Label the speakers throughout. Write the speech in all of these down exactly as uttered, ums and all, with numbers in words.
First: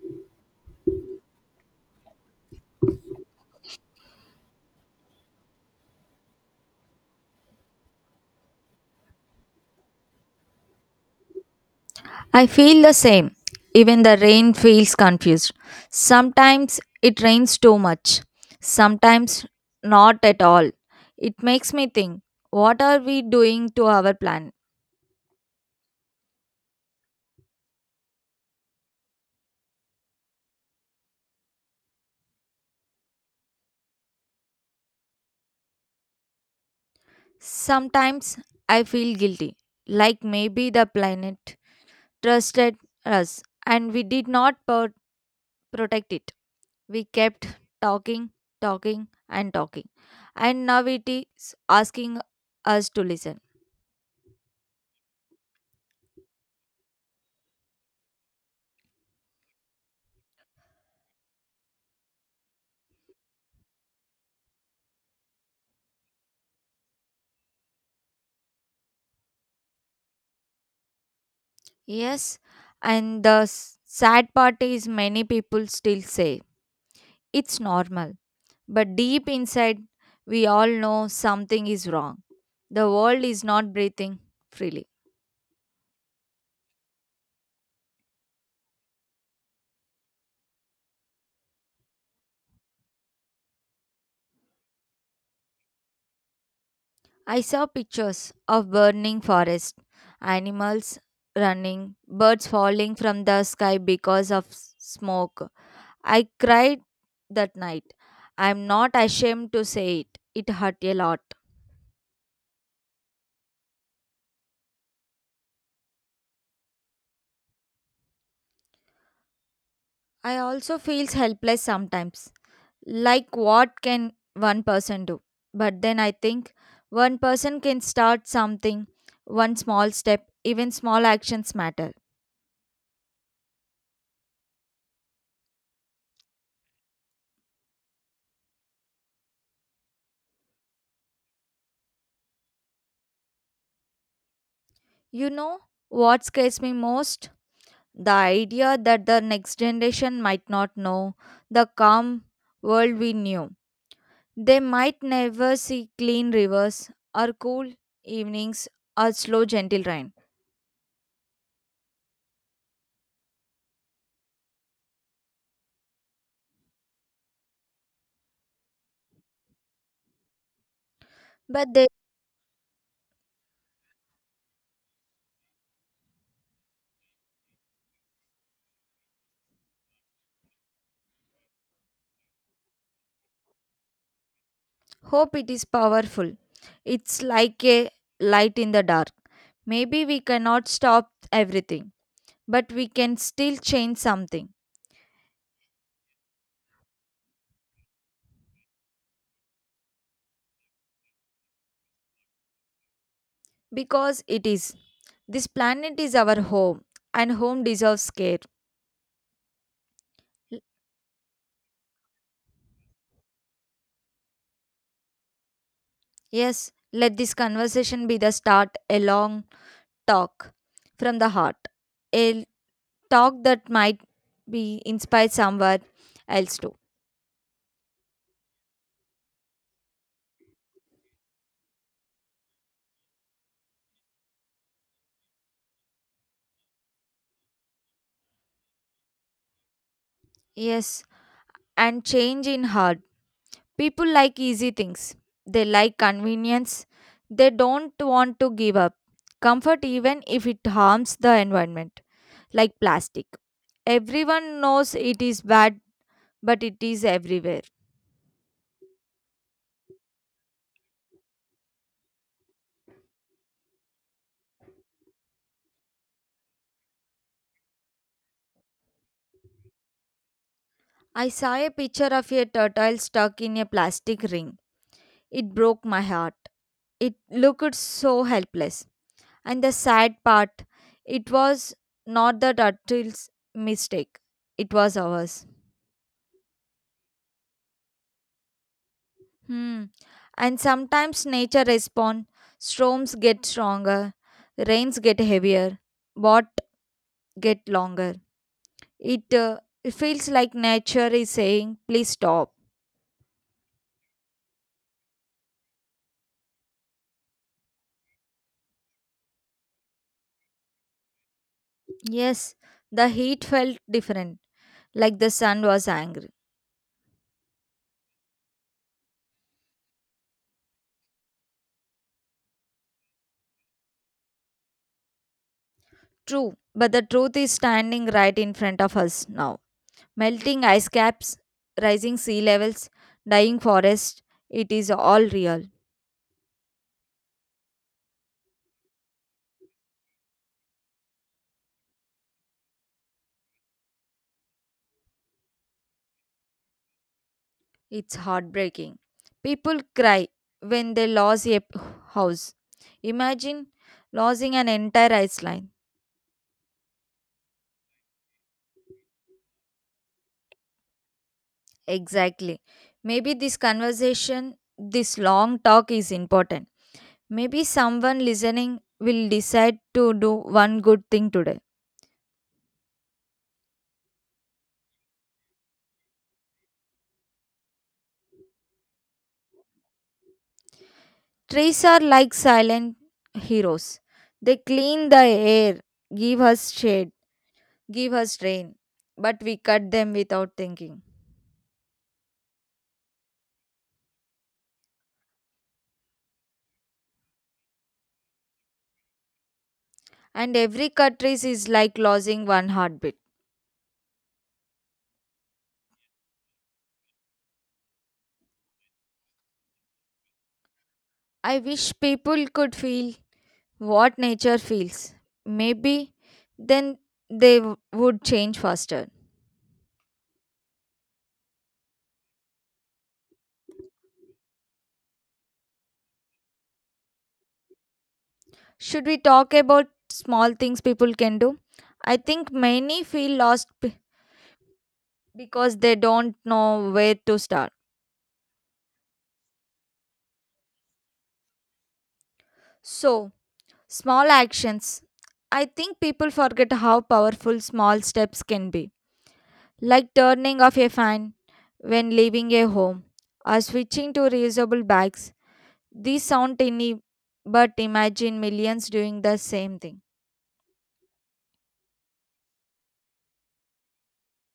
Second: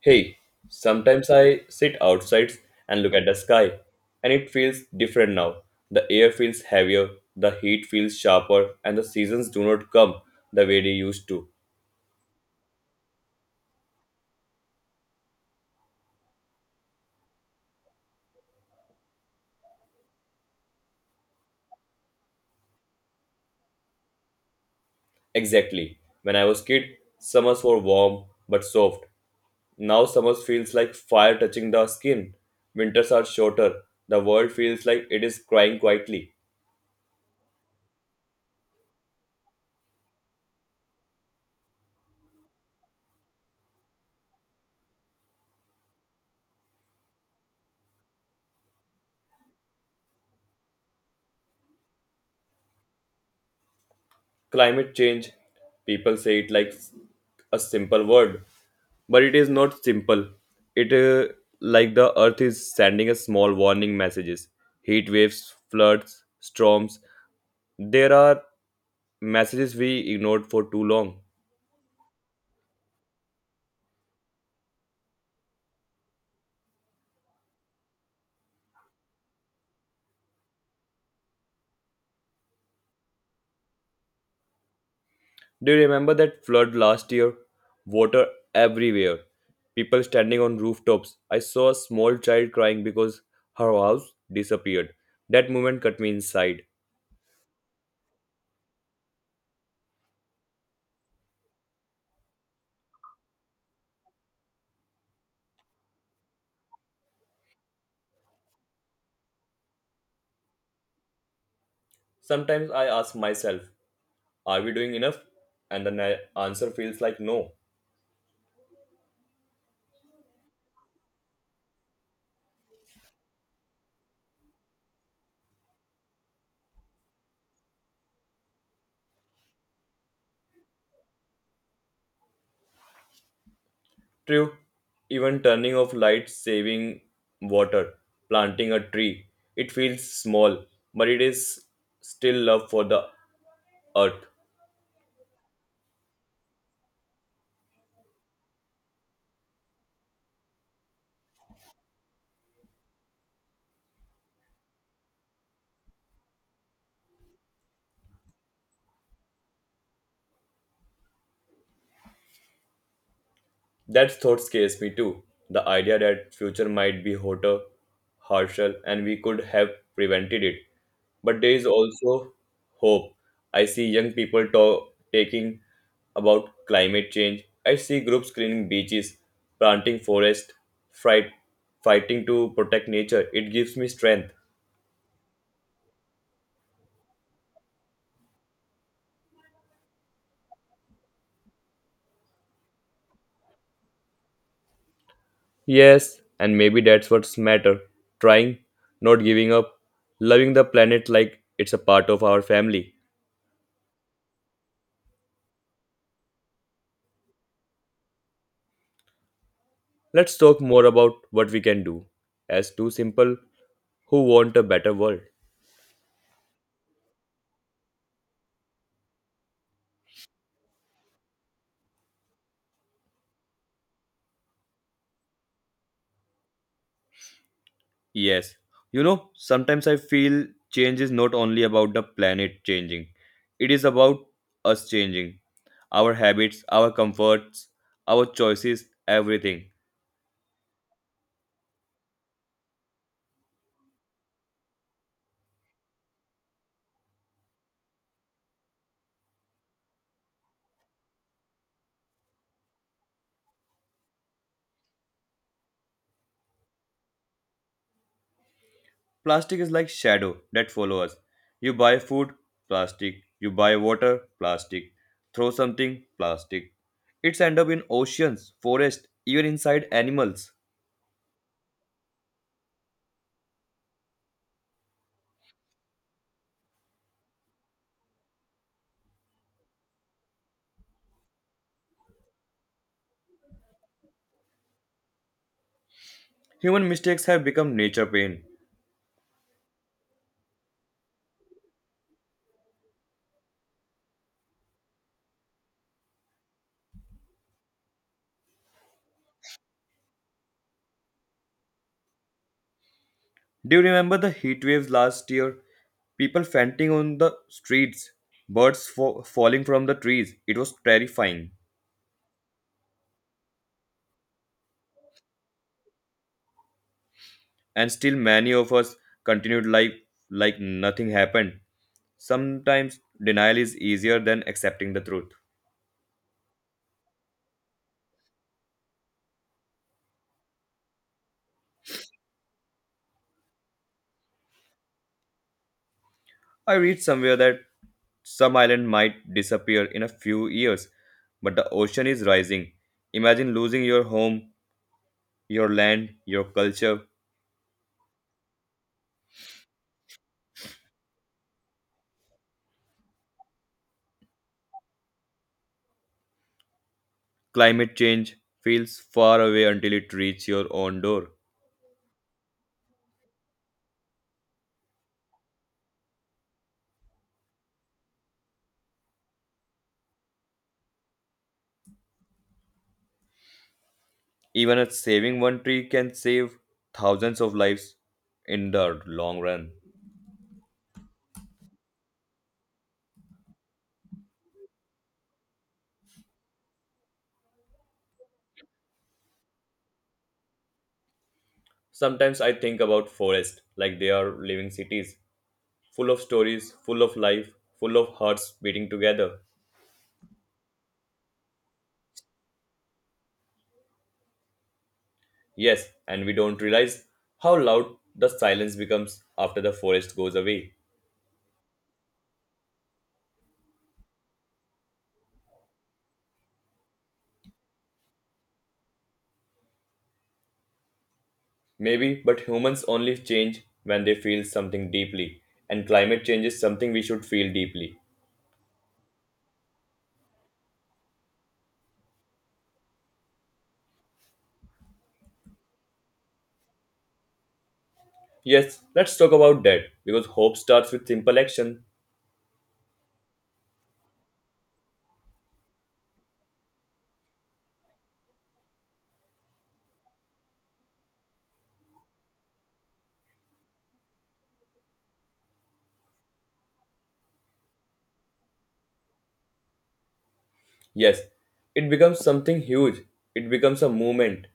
Speaker 1: Hey, sometimes I sit outside and look at the sky, and it feels different now. The air feels heavier, the heat feels sharper, and the seasons do not come the way they used to.
Speaker 2: I feel the same. Even the rain feels confused. Sometimes it rains too much, sometimes not at all. It makes me think, what are we doing to our planet?
Speaker 1: Exactly. When I was kid, summers were warm but soft. Now summers feels like fire touching the skin. Winters are shorter. The world feels like it is crying quietly.
Speaker 2: Sometimes I feel guilty, like maybe the planet trusted us and we did not pro- protect it. We kept talking, talking, and talking, and now it is asking us to listen.
Speaker 1: Climate change, people say it like s- a simple word, but it is not simple. It uh, like the earth is sending us small warning messages. Heat waves, floods, storms. There are messages we ignored for too long.
Speaker 2: Yes, and the s- sad part is many people still say it's normal. But deep inside, we all know something is wrong. The world is not breathing freely.
Speaker 1: Do you remember that flood last year? Water everywhere. People standing on rooftops. I saw a small child crying because her house disappeared. That moment cut me inside.
Speaker 2: I saw pictures of burning forests, animals running, birds falling from the sky because of s- smoke. I cried that night. I'm not ashamed to say it. It hurt a lot.
Speaker 1: Sometimes I ask myself, are we doing enough? And the na- answer feels like no.
Speaker 2: I also feel helpless sometimes, like what can one person do? But then I think one person can start something. One small step, even small actions matter.
Speaker 1: True. Even turning off lights, saving water, planting a tree, it feels small, but it is still love for the earth.
Speaker 2: You know what scares me most? The idea that the next generation might not know the calm world we knew. They might never see clean rivers or cool evenings or slow gentle rain.
Speaker 1: That thought scares me too. The idea that future might be hotter, harsher, and we could have prevented it. But there is
Speaker 2: But they
Speaker 1: also hope. I see young people talk, taking about climate change. I see groups cleaning beaches, planting forests, fight, fighting to protect nature. It gives me strength.
Speaker 2: hope it is powerful. It's like a light in the dark. Maybe we cannot stop everything, but we can still change something,
Speaker 1: Yes, and maybe that's what's matter. Trying, not giving up, loving the planet like it's a part of our family.
Speaker 2: because it is. This planet is our home, and home deserves care.
Speaker 1: Let's
Speaker 2: L-
Speaker 1: talk more about what we can do as two simple who want a better world.
Speaker 2: Yes, let this conversation be the start, a long talk from the heart, a talk that might be inspired somewhere else too.
Speaker 1: Yes. You know, sometimes I feel change is not only about the planet changing, it is about us changing. Our habits, our comforts, our choices, everything.
Speaker 2: Yes, and change in heart. People like easy things. They like convenience. They don't want to give up comfort even if it harms the environment, like plastic. Everyone knows it is bad, but it is everywhere.
Speaker 1: Plastic is like shadow that follow us. You buy food, plastic. You buy water, plastic. Throw something, plastic. It's end up in oceans, forests, even inside animals.
Speaker 2: I saw a picture of a turtle stuck in a plastic ring. It broke my heart. It looked so helpless. And the sad part, it was not the turtle's mistake, it was ours.
Speaker 1: Human mistakes have become nature pain.
Speaker 2: Hmm. And sometimes nature responds. Storms get stronger, rains get heavier, but get longer. It, uh, it feels like nature is saying, please stop.
Speaker 1: Do you remember the heat waves last year? People fainting on the streets, birds fa- falling from the trees. It was terrifying.
Speaker 2: Yes, the heat felt different, like the sun was angry.
Speaker 1: And still, many of us continued life like nothing happened. Sometimes, denial is easier than accepting the truth.
Speaker 2: True, but the truth is standing right in front of us now. Melting ice caps, rising sea levels, dying forests, it is all real.
Speaker 1: I read somewhere that some island might disappear in a few years, but the ocean is rising. Imagine losing your home, your land, your culture.
Speaker 2: It's heartbreaking. People cry when they lose a p- house. Imagine losing an entire island.
Speaker 1: Climate change feels far away until it reaches your own door.
Speaker 2: Exactly. Maybe this conversation, this long talk is important. Maybe someone listening will decide to do one good thing today.
Speaker 1: Even a saving one tree can save thousands of lives in the long run.
Speaker 2: Trees are like silent heroes. They clean the air, give us shade, give us rain, but we cut them without thinking.
Speaker 1: Sometimes I think about forests like they are living cities, full of stories, full of life, full of hearts beating together.
Speaker 2: And every cut trees is like losing one heartbeat.
Speaker 1: Yes, and we don't realize how loud the silence becomes after the forest goes away.
Speaker 2: I wish people could feel what nature feels. Maybe then they w- would change faster.
Speaker 1: Maybe, but humans only change when they feel something deeply, and climate change is something we should feel deeply.
Speaker 2: Should we talk about small things people can do? I think many feel lost b- because they don't know where to start.
Speaker 1: Yes, let's talk about that because hope starts with simple action.
Speaker 2: So, small actions. I think people forget how powerful small steps can be, like turning off a fan when leaving a home or switching to reusable bags. These sound tiny, but imagine millions doing the same thing.
Speaker 1: Yes, it becomes something huge, it becomes a movement,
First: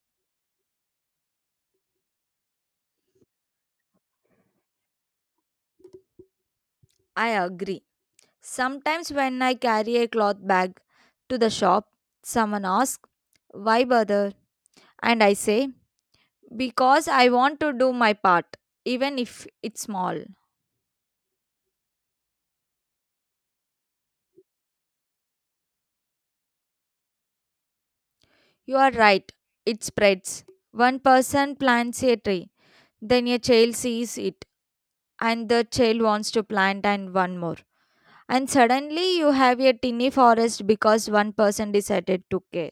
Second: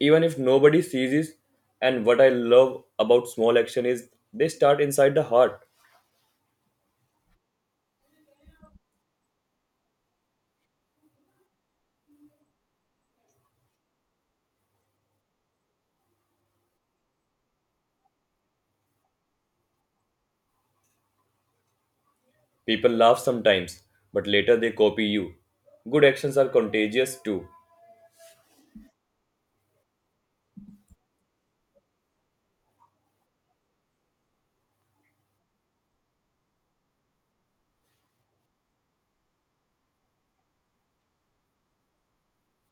Speaker 1: even if nobody sees it. And what I love about small action is they start inside the heart.
Speaker 2: I agree. Sometimes when I carry a cloth bag to the shop, someone asks, why bother? And I say, because I want to do my part, even if it's small.
Speaker 1: People laugh sometimes, but later they copy you. Good actions are contagious too.
Speaker 2: You are right, it spreads. One person plants a tree, then a child sees it, and the child wants to plant and one more. And suddenly you have a tiny forest because one person decided to care.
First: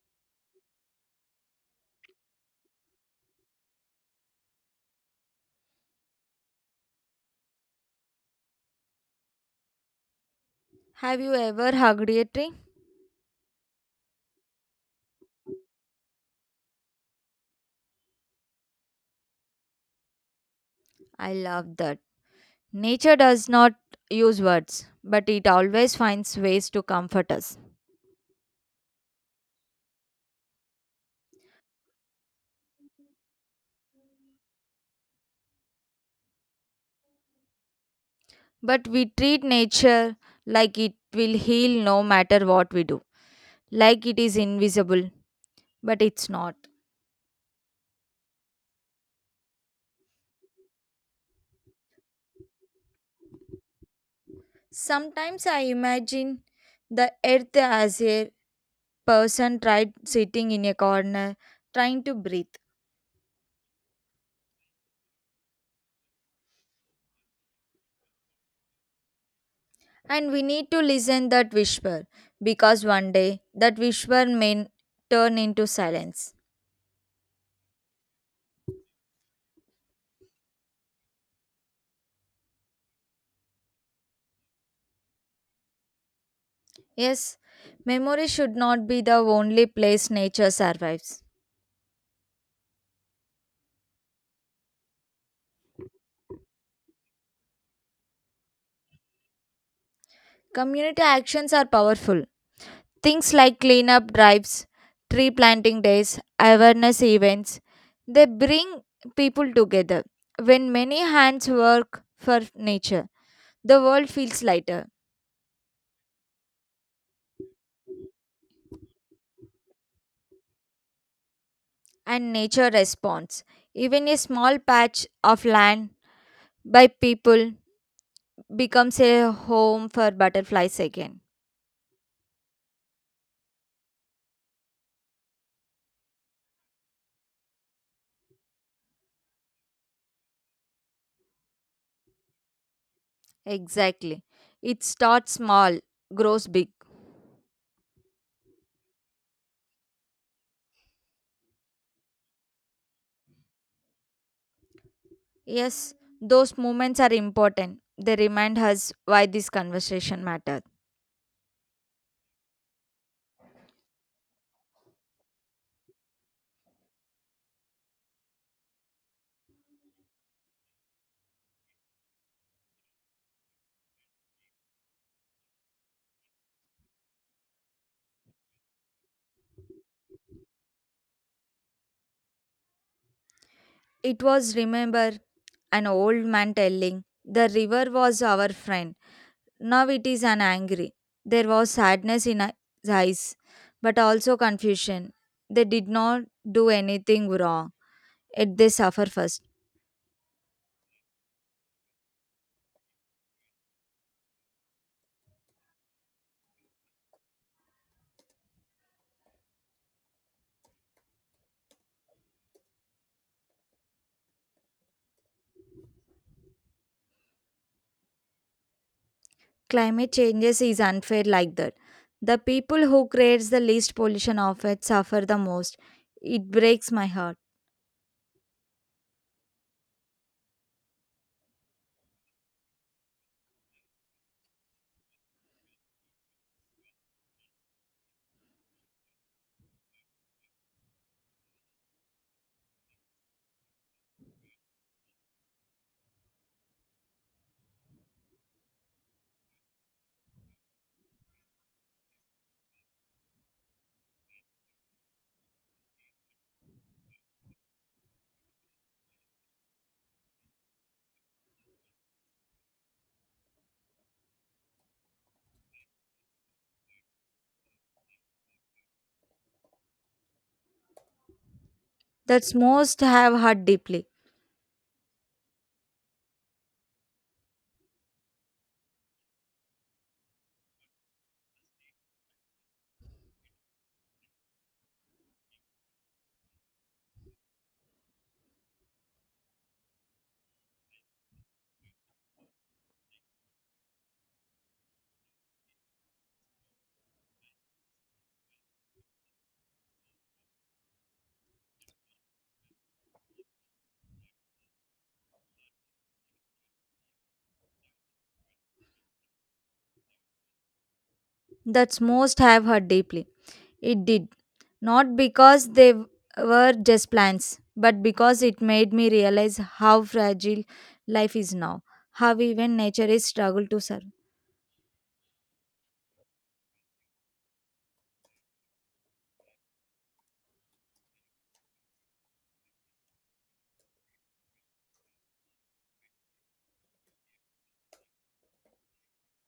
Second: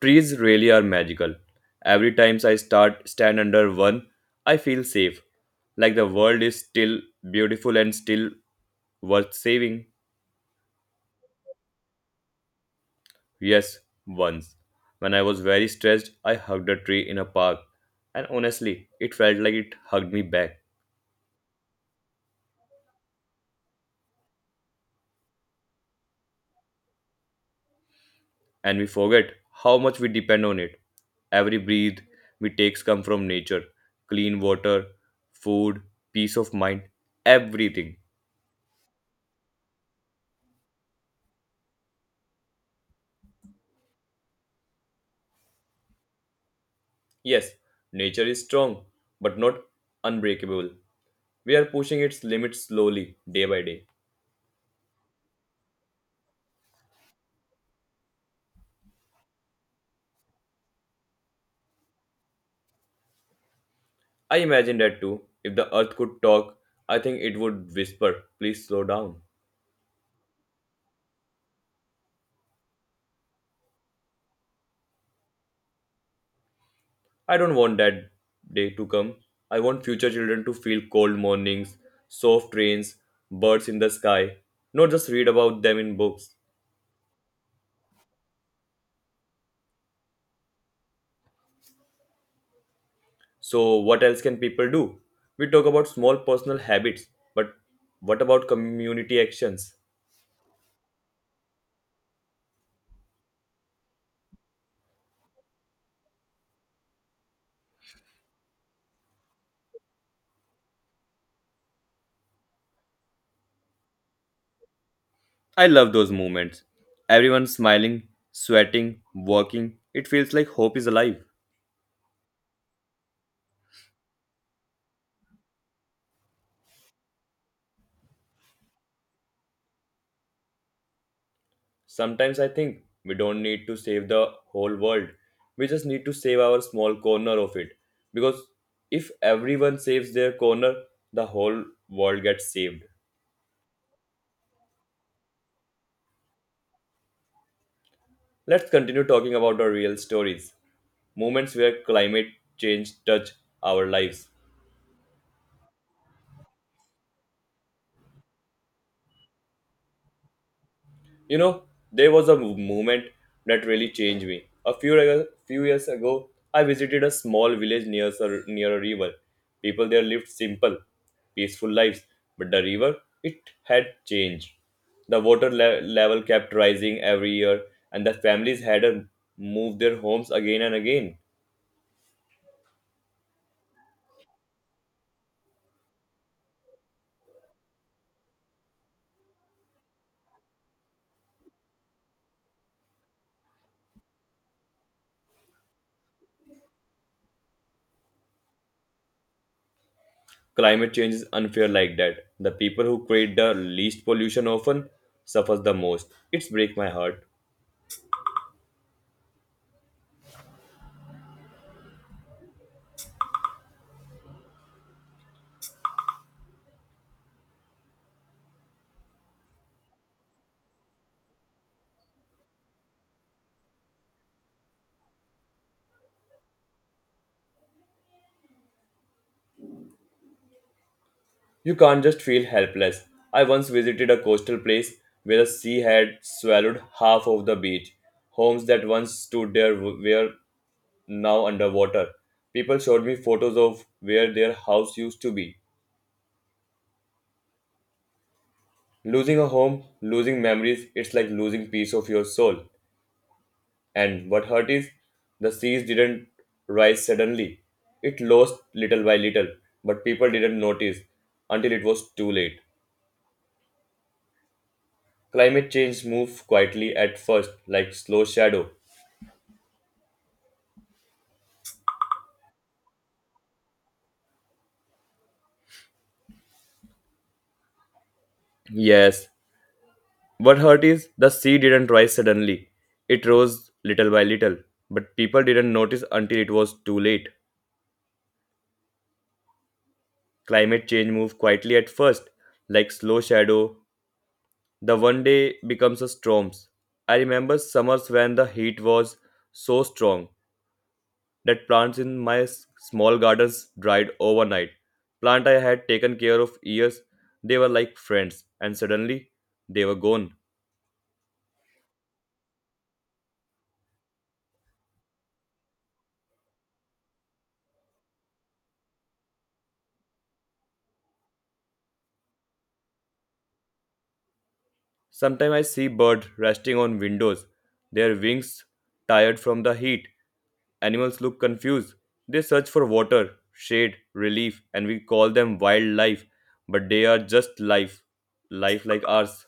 Speaker 1: Trees really are magical. Every time I start stand under one, I feel safe, like the world is still beautiful and still worth saving.
Speaker 2: Have you ever hugged a tree?
Speaker 1: Yes, once. When I was very stressed, I hugged a tree in a park, and honestly, it felt like it hugged me back.
Speaker 2: I love that. Nature does not use words, but it always finds ways to comfort us.
Speaker 1: And we forget how much we depend on it. Every breath we take comes from nature clean water, food, peace of mind, everything.
Speaker 2: But we treat nature like it will heal no matter what we do, like it is invisible, but it's not.
Speaker 1: Yes, nature is strong, but not unbreakable. We are pushing its limits slowly, day by day.
Speaker 2: Sometimes I imagine the earth as a person tried sitting in a corner trying to breathe.
Speaker 1: I imagine that too. If the earth could talk, I think it would whisper, please slow down.
Speaker 2: And we need to listen that whisper, because one day that whisper may turn into silence.
Speaker 1: I don't want that day to come. I want future children to feel cold mornings, soft rains, birds in the sky, not just read about them in books.
Speaker 2: Yes, memory should not be the only place nature survives.
Speaker 1: So, what else can people do? We talk about small personal habits, but what about community actions?
Speaker 2: Community actions are powerful. Things like cleanup drives, tree planting days, awareness events, they bring people together. When many hands work for nature, the world feels lighter
Speaker 1: I love those moments. Everyone smiling, sweating, working. It feels like hope is alive.
Speaker 2: and nature responds. Even a small patch of land by people becomes a home for butterflies again.
Speaker 1: Sometimes I think we don't need to save the whole world. We just need to save our small corner of it. Because if everyone saves their corner, the whole world gets saved.
Speaker 2: Exactly. It starts small, grows big.
Speaker 1: Let's continue talking about our real stories, moments where climate change touch our lives.
Speaker 2: Yes, those moments are important. They remind us why this conversation mattered.
Speaker 1: You know, there was a mov- moment that really changed me. A few reg- few years ago, I visited a small village near a, near a river. People there lived simple, peaceful lives, but the river it had changed. The water le- level kept rising every year, and the families had to move their homes again and again.
Speaker 2: It was, remember, an old man telling, the river was our friend. Now it is an angry. There was sadness in his eyes, but also confusion. They did not do anything wrong, yet they suffer first.
Speaker 1: Climate change is unfair like that. The people who create the least pollution often suffers the most. It's break my heart.
Speaker 2: Climate changes is unfair like that. The people who creates the least pollution of it suffer the most. It breaks my heart.
Speaker 1: You can't just feel helpless. I once visited a coastal place where the sea had swallowed half of the beach. Homes that once stood there w- were now underwater. People showed me photos of where their house used to be. Losing a home, losing memories, it's like losing piece of your soul. And what hurt is, the seas didn't rise suddenly. It lost little by little, but people didn't notice until it was too late. Climate change moves quietly at first, like slow shadow.
Speaker 2: That's most have hurt deeply.
Speaker 1: Yes. What hurt is the sea didn't rise suddenly. It rose little by little, but people didn't notice until it was too late. Climate change moves quietly at first, like slow shadow. The one day becomes a storm. I remember summers when the heat was so strong that plants in my s- small gardens dried overnight. Plant I had taken care of years, they were like friends, and suddenly they were gone.
Speaker 2: That's most have hurt deeply. It did. Not because they w- were just plans, but because it made me realize how fragile life is now, how even nature is struggle to survive.
Speaker 1: Sometimes I see birds resting on windows, their wings tired from the heat. Animals look confused. They search for water, shade, relief, and we call them wildlife, but they are just life, life like ours.